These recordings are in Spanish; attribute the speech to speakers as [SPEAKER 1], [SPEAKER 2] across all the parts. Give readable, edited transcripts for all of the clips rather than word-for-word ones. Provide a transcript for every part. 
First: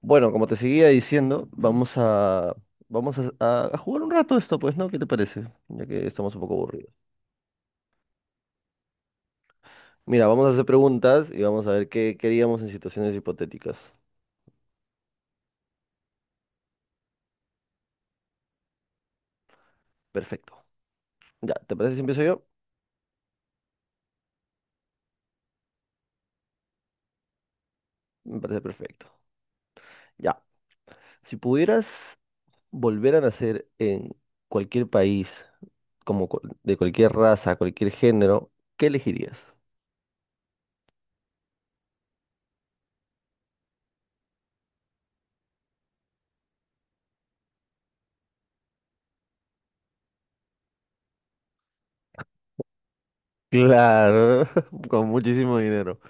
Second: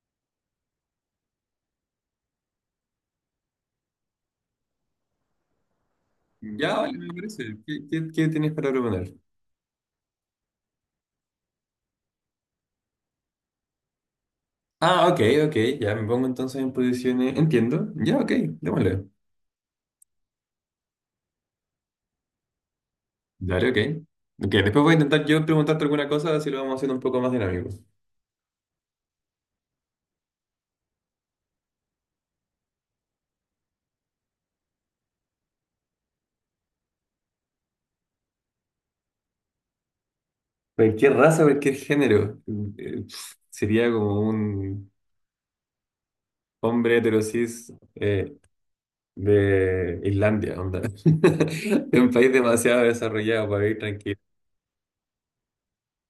[SPEAKER 1] Bueno, como te seguía diciendo, vamos a jugar un rato esto, pues, ¿no? ¿Qué te parece? Ya que estamos un poco
[SPEAKER 2] Ya,
[SPEAKER 1] aburridos.
[SPEAKER 2] vale, me parece. ¿Qué tienes para proponer?
[SPEAKER 1] Mira, vamos a hacer preguntas y vamos a ver qué queríamos en situaciones hipotéticas.
[SPEAKER 2] Ah, ok, ok, ya me pongo entonces en posiciones. Entiendo. Ya, ok, démosle.
[SPEAKER 1] Perfecto. Ya, ¿te parece si empiezo yo?
[SPEAKER 2] Dale, ok. Ok, después voy a intentar yo preguntarte alguna cosa, así lo vamos haciendo un poco más dinámico.
[SPEAKER 1] Me parece perfecto. Ya, si pudieras volver a nacer en cualquier país, de cualquier raza, cualquier género, ¿qué elegirías?
[SPEAKER 2] Cualquier raza, cualquier género. Sería como un hombre heterosis de Islandia, onda. De un país demasiado desarrollado para vivir tranquilo.
[SPEAKER 1] Claro, con muchísimo dinero.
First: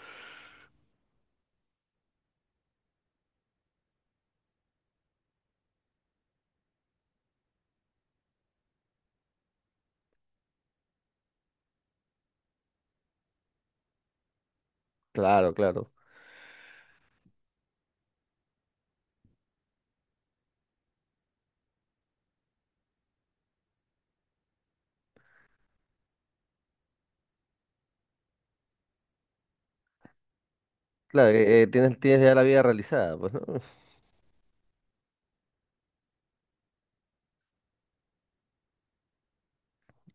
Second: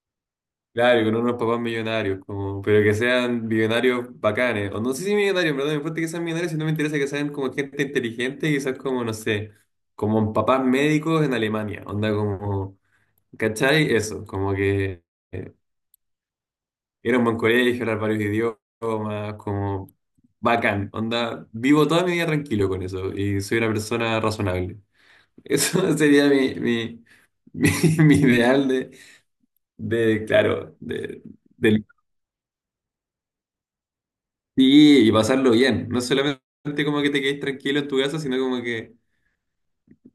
[SPEAKER 2] Claro, con unos papás millonarios, como, pero que sean millonarios bacanes. O no sé si millonarios, pero no me importa que sean millonarios, sino me interesa que sean como gente inteligente, quizás como, no sé, como papás médicos en Alemania. Onda como, ¿cachai? Eso, como que
[SPEAKER 1] Claro,
[SPEAKER 2] eh,
[SPEAKER 1] claro.
[SPEAKER 2] era un buen colegio, hablar varios idiomas, como bacán. Onda, vivo toda mi vida tranquilo con eso y soy una persona razonable. Eso sería mi, mi, mi ideal de, de, claro, de,
[SPEAKER 1] Claro,
[SPEAKER 2] del
[SPEAKER 1] tienes ya la vida realizada, pues, ¿no?
[SPEAKER 2] Sí, y pasarlo bien. No solamente como que te quedes tranquilo en tu casa, sino como que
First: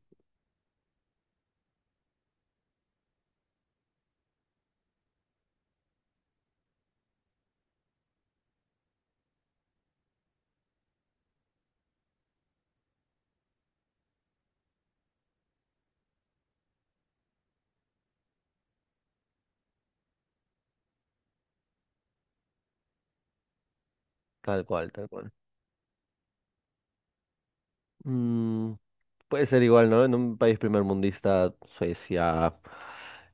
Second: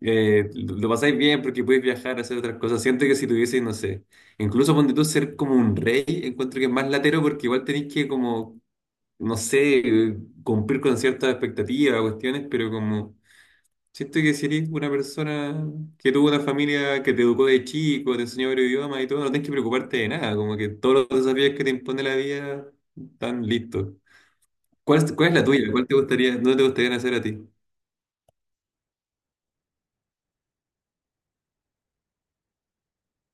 [SPEAKER 2] lo pasáis bien porque podéis viajar, hacer otras cosas. Siento que si tuvieseis, no sé, incluso ponte tú ser como un rey, encuentro que es más latero porque igual tenéis que como, no sé, cumplir con ciertas expectativas, cuestiones, pero como siento que si eres una persona que tuvo una familia que te educó de chico, te enseñó varios idiomas y todo, no tenés que preocuparte de nada, como que todos los desafíos que te impone la vida están listos.
[SPEAKER 1] Tal cual,
[SPEAKER 2] ¿Cuál
[SPEAKER 1] tal
[SPEAKER 2] es, cuál
[SPEAKER 1] cual.
[SPEAKER 2] es la tuya? ¿Cuál te gustaría, no te gustaría hacer a ti?
[SPEAKER 1] Mm, Puede ser igual, ¿no? En un país primermundista, Suecia,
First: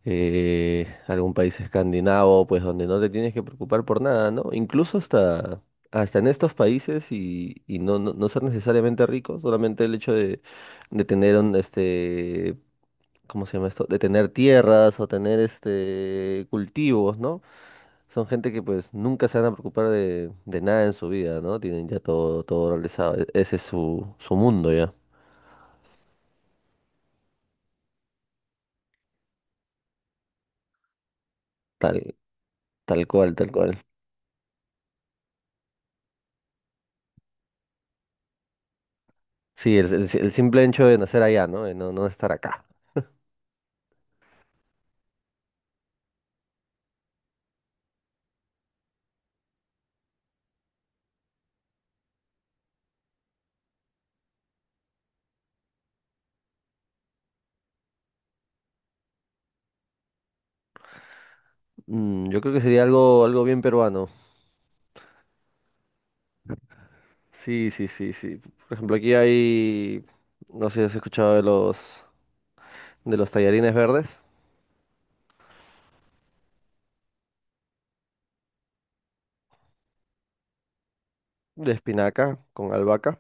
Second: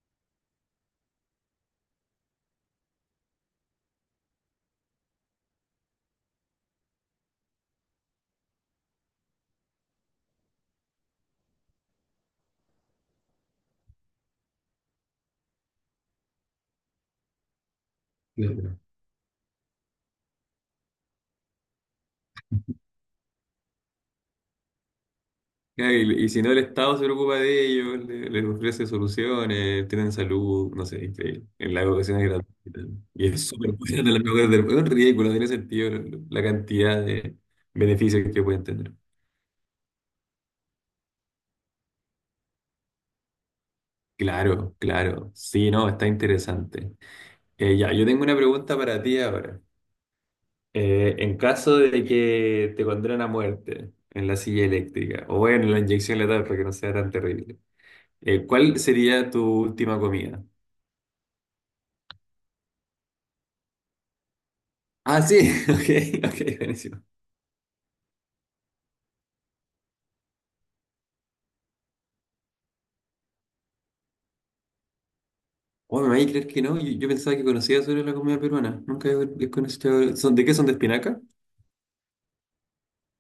[SPEAKER 1] algún país escandinavo, pues donde no te tienes que preocupar por nada, ¿no? Incluso hasta en estos países y no ser necesariamente rico, solamente el hecho de tener un, ¿cómo se llama esto? De tener tierras o tener cultivos, ¿no? Son gente que
[SPEAKER 2] Claro.
[SPEAKER 1] pues nunca se van a preocupar de nada en su vida, ¿no? Tienen ya todo realizado. Ese es su mundo ya.
[SPEAKER 2] Ya, y si no, el Estado se preocupa de ellos, les ofrece soluciones, tienen salud, no sé, increíble. En la
[SPEAKER 1] Tal,
[SPEAKER 2] educación es gratuita.
[SPEAKER 1] tal
[SPEAKER 2] Y
[SPEAKER 1] cual,
[SPEAKER 2] es
[SPEAKER 1] tal
[SPEAKER 2] súper
[SPEAKER 1] cual.
[SPEAKER 2] buena, la mejor del mundo. Es un ridículo, no tiene sentido la cantidad de beneficios que pueden tener.
[SPEAKER 1] Sí, el simple hecho de nacer allá, ¿no? De no estar acá.
[SPEAKER 2] Claro, claro. Sí, no, está interesante. Ya, yo tengo una pregunta para ti ahora. En caso de que te condenen a muerte en la silla eléctrica o en la inyección letal para que no sea tan terrible. ¿Cuál sería tu última comida?
[SPEAKER 1] Yo creo que sería algo bien peruano.
[SPEAKER 2] Ah, sí, ok, ok, buenísimo.
[SPEAKER 1] Sí, sí, sí, sí. Por ejemplo, aquí hay, no sé si has escuchado de los tallarines verdes,
[SPEAKER 2] Oh, me vais a creer que no, yo pensaba que conocía sobre la comida peruana. Nunca he conocido. ¿De qué son, de espinaca?
[SPEAKER 1] de espinaca con albahaca.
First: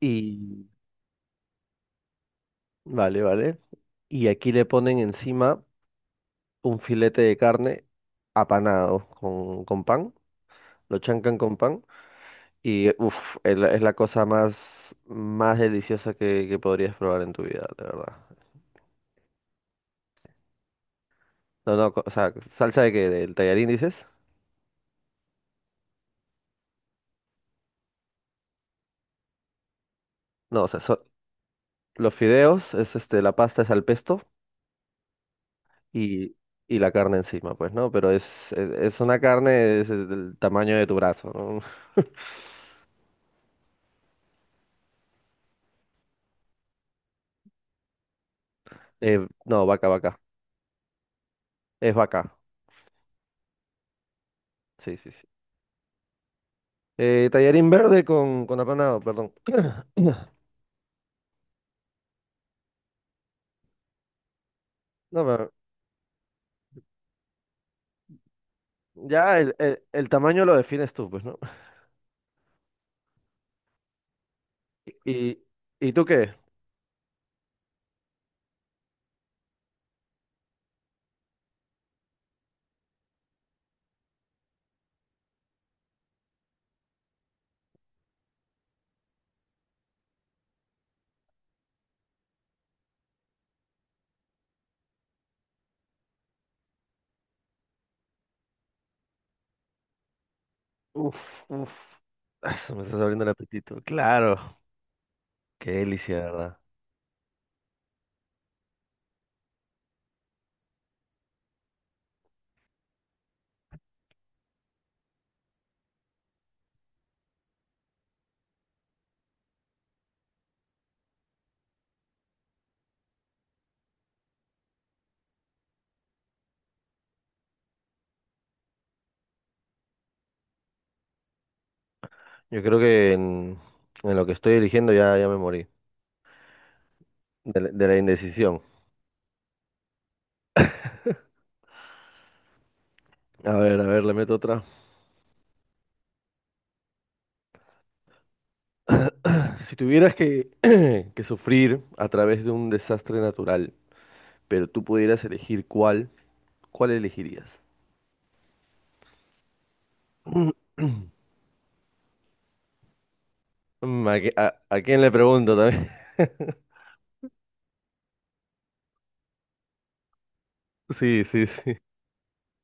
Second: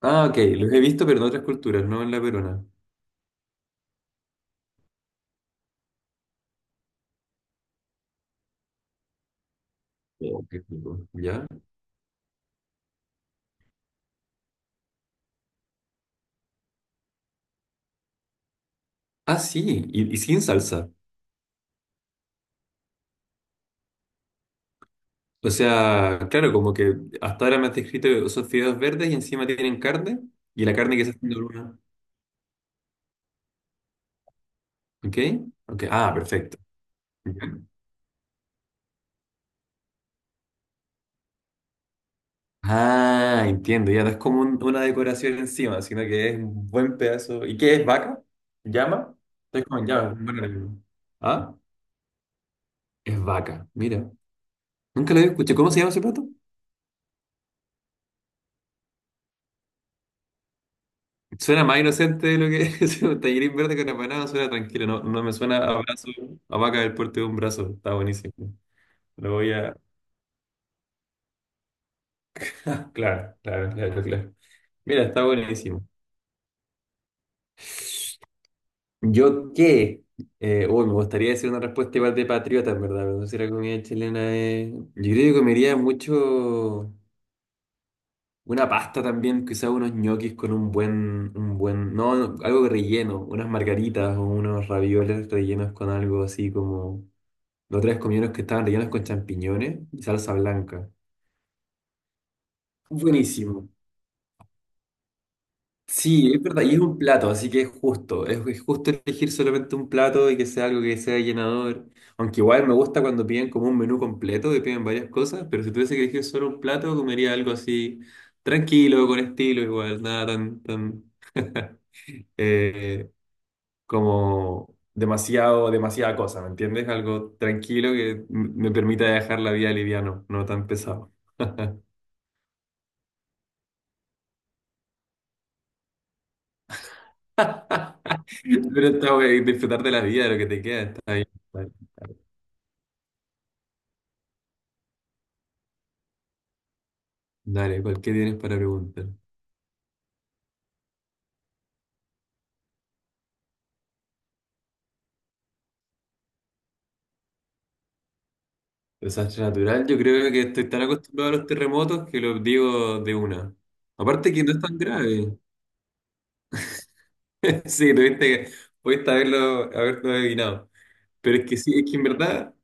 [SPEAKER 2] Ah, ok,
[SPEAKER 1] Y,
[SPEAKER 2] los he visto, pero en otras culturas, no en la peruana.
[SPEAKER 1] vale, vale. Y aquí le ponen encima un filete de carne apanado con pan,
[SPEAKER 2] Oh, qué
[SPEAKER 1] lo
[SPEAKER 2] rico.
[SPEAKER 1] chancan
[SPEAKER 2] ¿Ya?
[SPEAKER 1] con pan y uff, es la cosa más deliciosa que podrías probar en tu vida, de verdad.
[SPEAKER 2] Ah, sí, y sin salsa.
[SPEAKER 1] No, no, o sea, ¿salsa de qué? ¿Del tallarín dices?
[SPEAKER 2] O sea, claro, como que hasta ahora me has descrito que son fideos verdes y encima tienen carne,
[SPEAKER 1] No,
[SPEAKER 2] y
[SPEAKER 1] o
[SPEAKER 2] la
[SPEAKER 1] sea,
[SPEAKER 2] carne que se hace en la luna.
[SPEAKER 1] los fideos, la pasta es al pesto
[SPEAKER 2] ¿Ok? Ok, ah,
[SPEAKER 1] y,
[SPEAKER 2] perfecto.
[SPEAKER 1] y la carne encima, pues, ¿no? Pero es una carne es del tamaño de tu brazo, ¿no?
[SPEAKER 2] Ah, entiendo, ya no es como una decoración encima, sino que es un buen pedazo. ¿Y qué es, vaca? ¿Llama?
[SPEAKER 1] Eh,
[SPEAKER 2] Es
[SPEAKER 1] no,
[SPEAKER 2] como
[SPEAKER 1] vaca,
[SPEAKER 2] llama,
[SPEAKER 1] vaca.
[SPEAKER 2] un buen enemigo. ¿Ah?
[SPEAKER 1] Es vaca.
[SPEAKER 2] Es vaca, mira.
[SPEAKER 1] Sí, sí,
[SPEAKER 2] Nunca lo
[SPEAKER 1] sí.
[SPEAKER 2] había escuchado. ¿Cómo se llama ese plato?
[SPEAKER 1] Tallarín verde con apanado, perdón.
[SPEAKER 2] Suena más inocente de lo que es. Un tallarín verde con empanada, suena tranquilo, no, no
[SPEAKER 1] No,
[SPEAKER 2] me
[SPEAKER 1] pero,
[SPEAKER 2] suena a brazo, a vaca del puerto de un brazo, está buenísimo. Lo
[SPEAKER 1] ya
[SPEAKER 2] voy
[SPEAKER 1] el,
[SPEAKER 2] a...
[SPEAKER 1] el- el tamaño lo defines tú, pues, ¿no?
[SPEAKER 2] Claro, claro, claro, claro. Mira, está
[SPEAKER 1] ¿Y,
[SPEAKER 2] buenísimo.
[SPEAKER 1] y tú qué?
[SPEAKER 2] Yo qué, uy, me gustaría decir una respuesta igual de patriota, en verdad, pero no sé si la comida chilena es... Yo creo que comería mucho una pasta también, quizás unos ñoquis con un buen, no, no, algo relleno, unas margaritas o unos ravioles rellenos con algo así como... Los tres comí unos que estaban rellenos con champiñones y salsa blanca.
[SPEAKER 1] Uf, uf. Ah, se me está abriendo el
[SPEAKER 2] Buenísimo.
[SPEAKER 1] apetito. Claro, qué delicia, de
[SPEAKER 2] Sí, es
[SPEAKER 1] ¿verdad?
[SPEAKER 2] verdad, y es un plato, así que es justo, es justo elegir solamente un plato y que sea algo que sea llenador. Aunque igual me gusta cuando piden como un menú completo, que piden varias cosas, pero si tuviese que elegir solo un plato, comería algo así tranquilo, con estilo, igual, nada tan, tan eh, como demasiado, demasiada cosa, ¿me entiendes? Algo tranquilo que me permita dejar la vida liviano, no tan pesado.
[SPEAKER 1] Yo creo que en lo que estoy eligiendo ya me morí de la indecisión.
[SPEAKER 2] Pero está, bueno, disfrutar de la vida, de lo que te queda, está bien. Dale,
[SPEAKER 1] A ver, le meto otra.
[SPEAKER 2] Dale, ¿qué tienes para preguntar?
[SPEAKER 1] Si tuvieras que, que sufrir a través de un desastre natural, pero tú pudieras elegir cuál, ¿cuál elegirías?
[SPEAKER 2] Desastre natural, yo creo que estoy tan acostumbrado a los terremotos que lo digo de una.
[SPEAKER 1] ¿A, qué-
[SPEAKER 2] Aparte que no
[SPEAKER 1] a-
[SPEAKER 2] es tan
[SPEAKER 1] a quién le
[SPEAKER 2] grave.
[SPEAKER 1] pregunto también?
[SPEAKER 2] Sí, tuviste que, pudiste haberlo adivinado.
[SPEAKER 1] Sí,
[SPEAKER 2] Pero
[SPEAKER 1] sí,
[SPEAKER 2] es que sí,
[SPEAKER 1] sí.
[SPEAKER 2] es que en verdad,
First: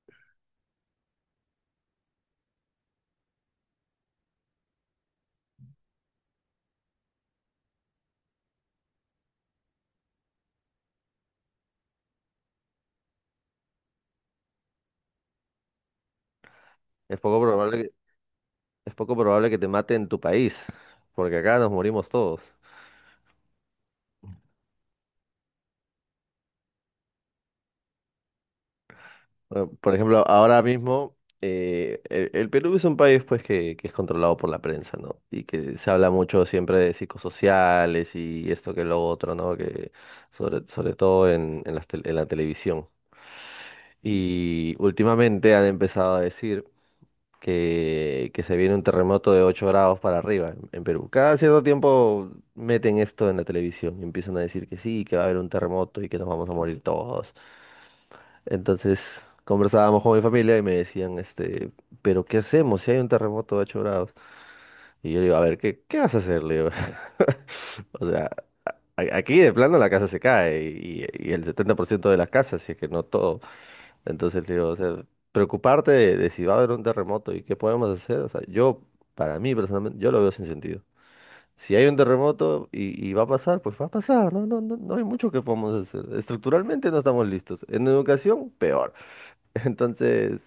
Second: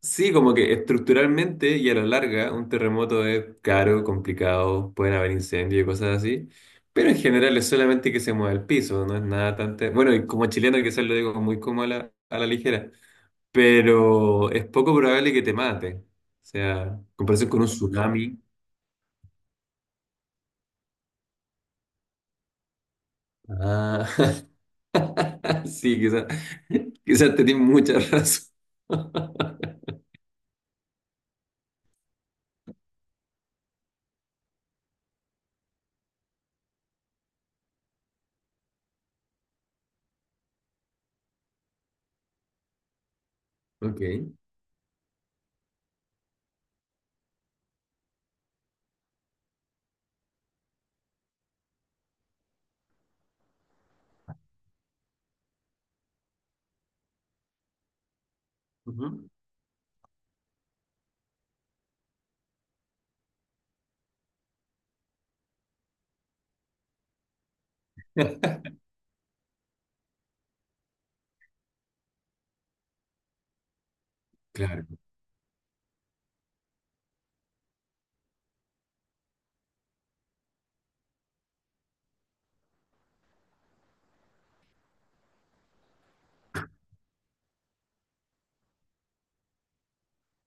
[SPEAKER 2] sí, como que estructuralmente y a la larga, un terremoto es caro, complicado, pueden haber incendios y cosas así. Pero en general es solamente que se mueva el piso, no es nada tan... Bueno, y como chileno quizás lo digo muy como a la ligera, pero es poco probable que te mate. O sea, en
[SPEAKER 1] Es poco
[SPEAKER 2] comparación con un
[SPEAKER 1] probable
[SPEAKER 2] tsunami.
[SPEAKER 1] es poco probable que te mate en tu país, porque acá nos morimos todos.
[SPEAKER 2] Ah, sí, quizás, quizás tenés mucha razón.
[SPEAKER 1] Bueno, por ejemplo, ahora mismo el Perú es un país pues que es controlado por la prensa, ¿no? Y que se habla mucho siempre de psicosociales y esto que lo otro, ¿no? Que sobre todo en la televisión.
[SPEAKER 2] Ok.
[SPEAKER 1] Y últimamente han empezado a decir que se viene un terremoto de 8 grados para arriba en Perú. Cada cierto tiempo meten esto en la televisión y empiezan a decir que sí, que va a haber un terremoto y que nos vamos a morir todos. Entonces
[SPEAKER 2] Ujú.
[SPEAKER 1] conversábamos con mi familia y me decían, pero ¿qué hacemos si hay un terremoto de 8 grados? Y yo le digo, a ver, ¿qué vas a hacer? Le digo, o sea, aquí de plano la casa se cae y el 70% de las casas, si es que no todo. Entonces le digo, o
[SPEAKER 2] Claro.
[SPEAKER 1] sea, preocuparte de si va a haber un terremoto y qué podemos hacer, o sea, para mí personalmente, yo lo veo sin sentido. Si hay un terremoto y va a pasar, pues va a pasar, no hay mucho que podamos hacer. Estructuralmente no estamos listos. En educación, peor. Entonces,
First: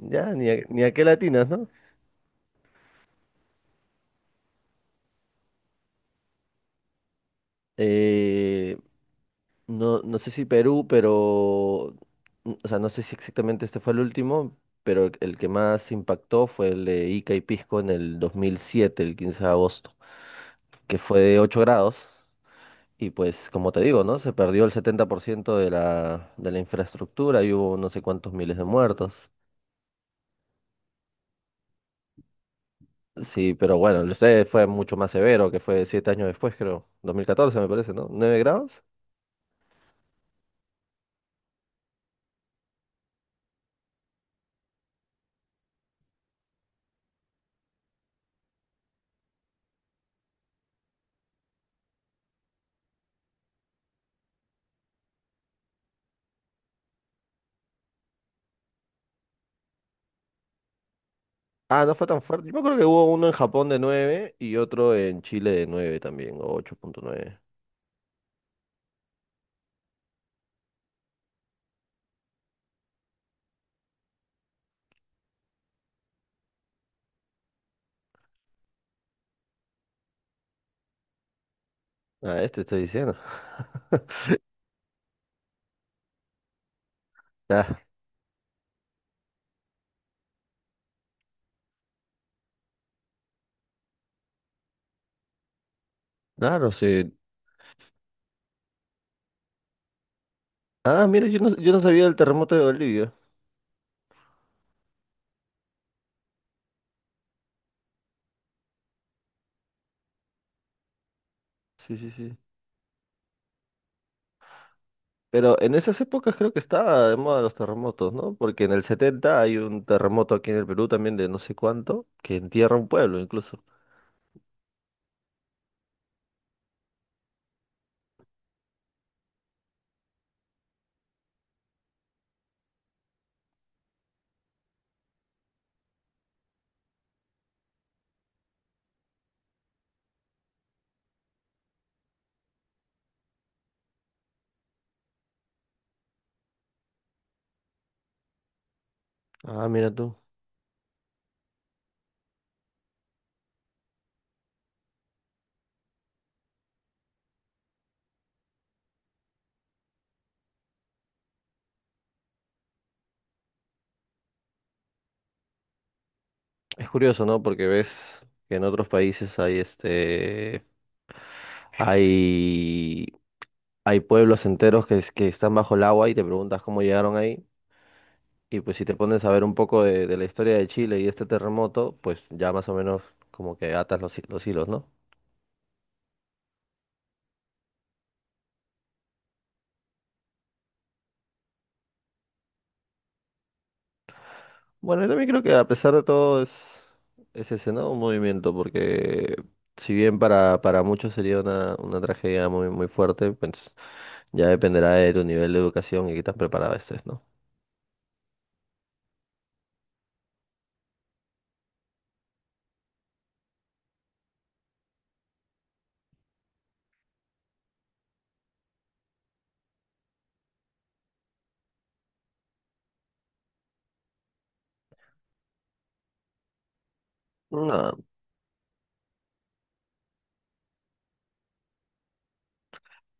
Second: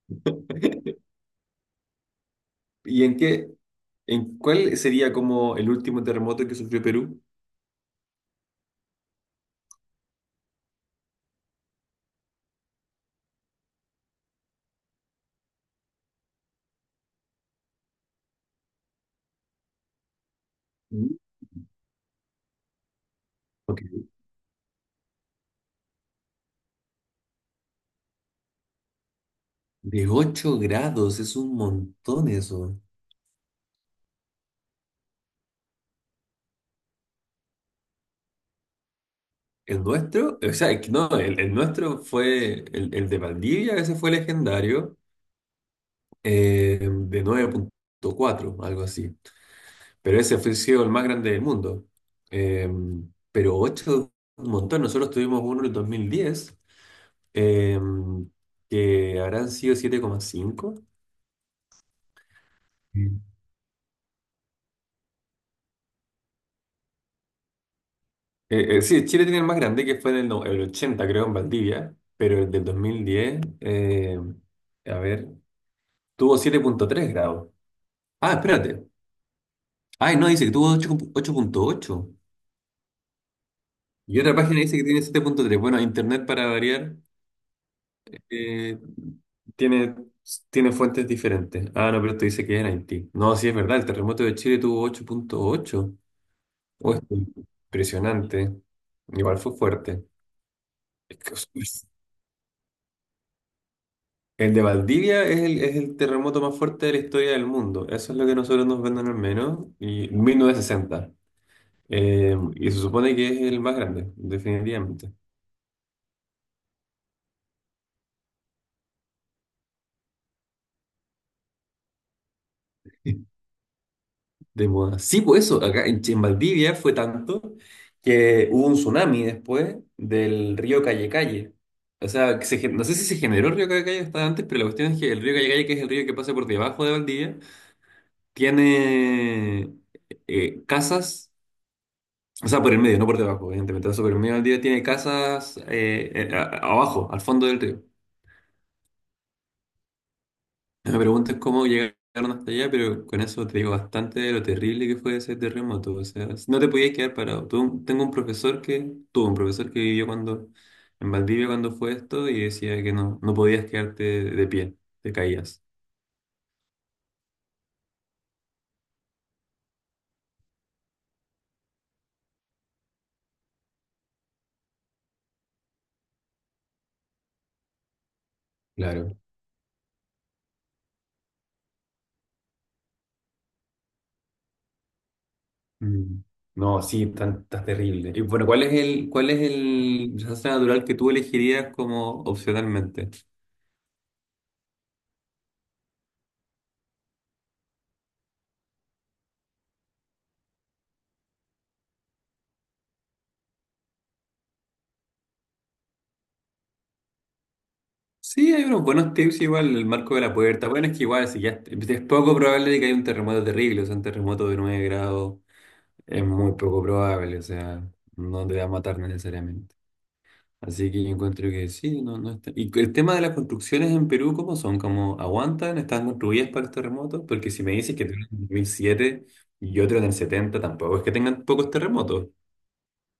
[SPEAKER 1] ya, ni a qué latinas, ¿no?
[SPEAKER 2] ¿Y en en cuál sería como el último terremoto que sufrió Perú?
[SPEAKER 1] Eh, no, no sé si Perú, pero, o sea, no sé si exactamente este fue el último, pero el que más impactó fue el de Ica y Pisco en el 2007, el 15 de agosto. Que
[SPEAKER 2] Mm.
[SPEAKER 1] fue de 8 grados. Y pues, como te
[SPEAKER 2] Ok.
[SPEAKER 1] digo, ¿no? Se perdió el 70% de la infraestructura y hubo no sé cuántos miles de muertos.
[SPEAKER 2] De 8 grados, es un montón eso.
[SPEAKER 1] Sí, pero bueno, el sé fue mucho más severo, que fue 7 años después, creo. 2014 me parece, ¿no? ¿9 grados?
[SPEAKER 2] ¿El nuestro? O sea, es que no, el nuestro fue el de Valdivia, ese fue legendario. De 9,4, algo así. Pero ese fue sido el más grande del mundo. Eh, pero ocho, un montón. Nosotros tuvimos uno en el 2010, eh, que habrán sido 7,5.
[SPEAKER 1] Ah, no fue tan fuerte. Yo creo que hubo
[SPEAKER 2] Mm.
[SPEAKER 1] uno en Japón de nueve y otro en Chile de 9 también, o ocho punto nueve.
[SPEAKER 2] Sí, Chile tiene el más grande, que fue en el, no- el 80, creo, en Valdivia, pero el del 2010, a ver, tuvo 7,3 grados. Ah, espérate. Ay, no, dice que tuvo ocho punto ocho.
[SPEAKER 1] Ah, este estoy diciendo.
[SPEAKER 2] Y otra página dice que tiene 7,3. Bueno, internet para variar.
[SPEAKER 1] Ah,
[SPEAKER 2] Eh, tiene, tiene fuentes diferentes. Ah, no, pero esto dice que es en Haití. No, sí es verdad, el terremoto de Chile tuvo 8,8.
[SPEAKER 1] claro,
[SPEAKER 2] Oh, esto
[SPEAKER 1] sí.
[SPEAKER 2] es impresionante. Igual fue fuerte.
[SPEAKER 1] Ah, mira, yo
[SPEAKER 2] Es
[SPEAKER 1] no, yo no
[SPEAKER 2] que...
[SPEAKER 1] sabía del terremoto de Bolivia.
[SPEAKER 2] el de Valdivia es el terremoto más fuerte de la historia del mundo. Eso es lo que nosotros nos venden, al menos. Y 1960.
[SPEAKER 1] Sí, sí, sí.
[SPEAKER 2] Y se supone que es el más grande, definitivamente.
[SPEAKER 1] Pero en esas épocas creo que estaba de moda los terremotos, ¿no? Porque en el 70 hay un terremoto aquí en el Perú también de no sé cuánto, que entierra un pueblo incluso.
[SPEAKER 2] De moda. Sí, pues eso, acá en Valdivia fue tanto que hubo un tsunami después del río Calle Calle. O sea, que no sé si se generó el río Calle Calle hasta antes, pero la cuestión es que el río Calle Calle, que es el río que pasa por debajo de Valdivia, tiene casas, o sea, por el medio, no por debajo, evidentemente, pero por el medio de Valdivia, tiene casas abajo, al fondo del río.
[SPEAKER 1] Ah, mira tú.
[SPEAKER 2] Me preguntas cómo llegaron hasta allá, pero con eso te digo bastante de lo terrible que fue ese terremoto. O sea, no te podías quedar parado. Tuve tengo un profesor que, tuvo un profesor que vivió en Valdivia cuando fue esto y decía que no, no podías quedarte de pie, te caías.
[SPEAKER 1] Es curioso, ¿no? Porque ves que en otros países hay este hay hay pueblos enteros que están bajo el agua y te preguntas cómo llegaron ahí. Y pues si te
[SPEAKER 2] Claro.
[SPEAKER 1] pones a ver un poco de la historia de Chile y este terremoto, pues ya más o menos como que atas los hilos, ¿no?
[SPEAKER 2] Mm. No, sí, tan, tan terrible. Y bueno, ¿cuál es el desastre natural que tú elegirías como opcionalmente?
[SPEAKER 1] Bueno, yo también creo que a pesar de todo es ese, ¿no? Un movimiento, porque si bien para muchos sería una tragedia muy, muy fuerte, pues ya dependerá de tu nivel de educación y qué tan preparado estés, ¿no?
[SPEAKER 2] Sí, hay unos buenos tips igual, el marco de la puerta. Bueno, es que igual, si ya es poco probable de que haya un terremoto terrible, o sea, un terremoto de 9 grados es muy poco probable, o sea, no te va a matar necesariamente. Así que yo encuentro que sí, no, no está. ¿Y el tema de las construcciones en Perú, cómo son? ¿Cómo aguantan? ¿Están construidas para los terremotos? Porque si me dices
[SPEAKER 1] No,
[SPEAKER 2] que tienen en 2007 y otro en el 70, tampoco es que tengan pocos terremotos.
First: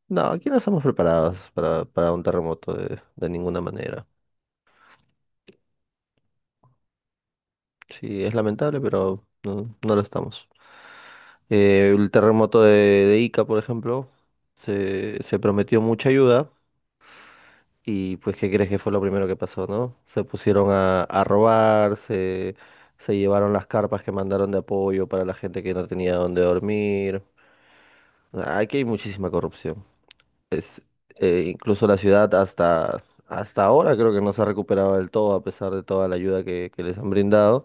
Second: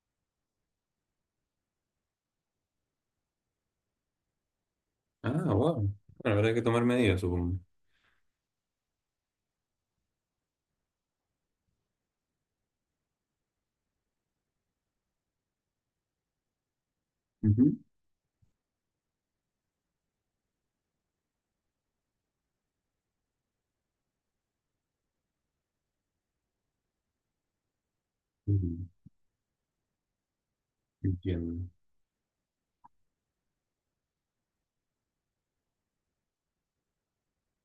[SPEAKER 1] no, aquí no estamos preparados para un terremoto de ninguna manera.
[SPEAKER 2] Ah, wow. Bueno, habrá que tomar medidas, supongo.
[SPEAKER 1] Sí, es lamentable, pero no lo estamos. El terremoto de Ica, por ejemplo, se prometió mucha ayuda.
[SPEAKER 2] Ujú.
[SPEAKER 1] Y pues, ¿qué crees que fue lo primero que pasó, no? Se pusieron a robar, se llevaron las carpas que mandaron de apoyo para la gente que no tenía dónde dormir. O sea, aquí
[SPEAKER 2] Ujú,
[SPEAKER 1] hay muchísima corrupción.
[SPEAKER 2] entiendo.
[SPEAKER 1] Incluso la ciudad hasta ahora creo que no se ha recuperado del todo a pesar de toda la ayuda que les han brindado.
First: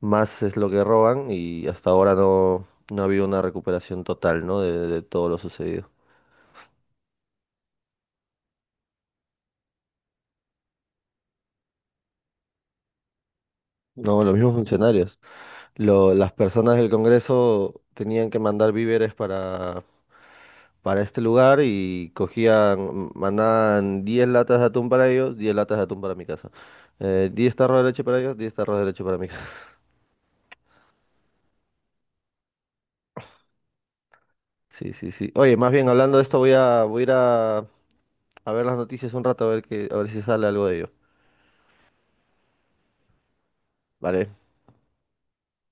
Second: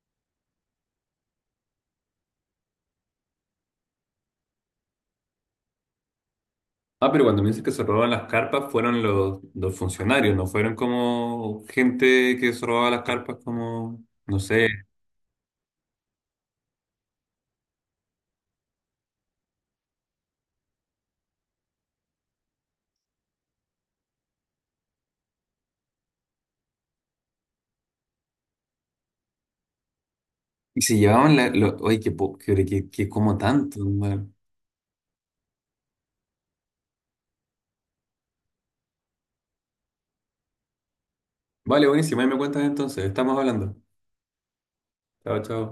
[SPEAKER 1] Más es lo que roban y hasta ahora no ha habido una recuperación total, ¿no? De todo lo sucedido.
[SPEAKER 2] Ah, pero cuando me dices que se robaban las carpas, fueron los funcionarios, no fueron como gente que se robaba las carpas, como,
[SPEAKER 1] No, los
[SPEAKER 2] no
[SPEAKER 1] mismos
[SPEAKER 2] sé.
[SPEAKER 1] funcionarios. Las personas del Congreso tenían que mandar víveres para este lugar y cogían, mandaban 10 latas de atún para ellos, 10 latas de atún para mi casa. 10 tarros de leche para ellos, 10 tarros de leche para mi casa.
[SPEAKER 2] Y se llevaban oye, qué, po- qué, qué, qué como tanto, hermano.
[SPEAKER 1] Sí, sí, sí. Oye, más bien hablando de esto, voy a ir a ver las noticias un rato, a ver si sale algo de ello.
[SPEAKER 2] Vale, buenísimo, ahí me cuentas entonces, estamos hablando.
[SPEAKER 1] Vale.
[SPEAKER 2] Chao, chao.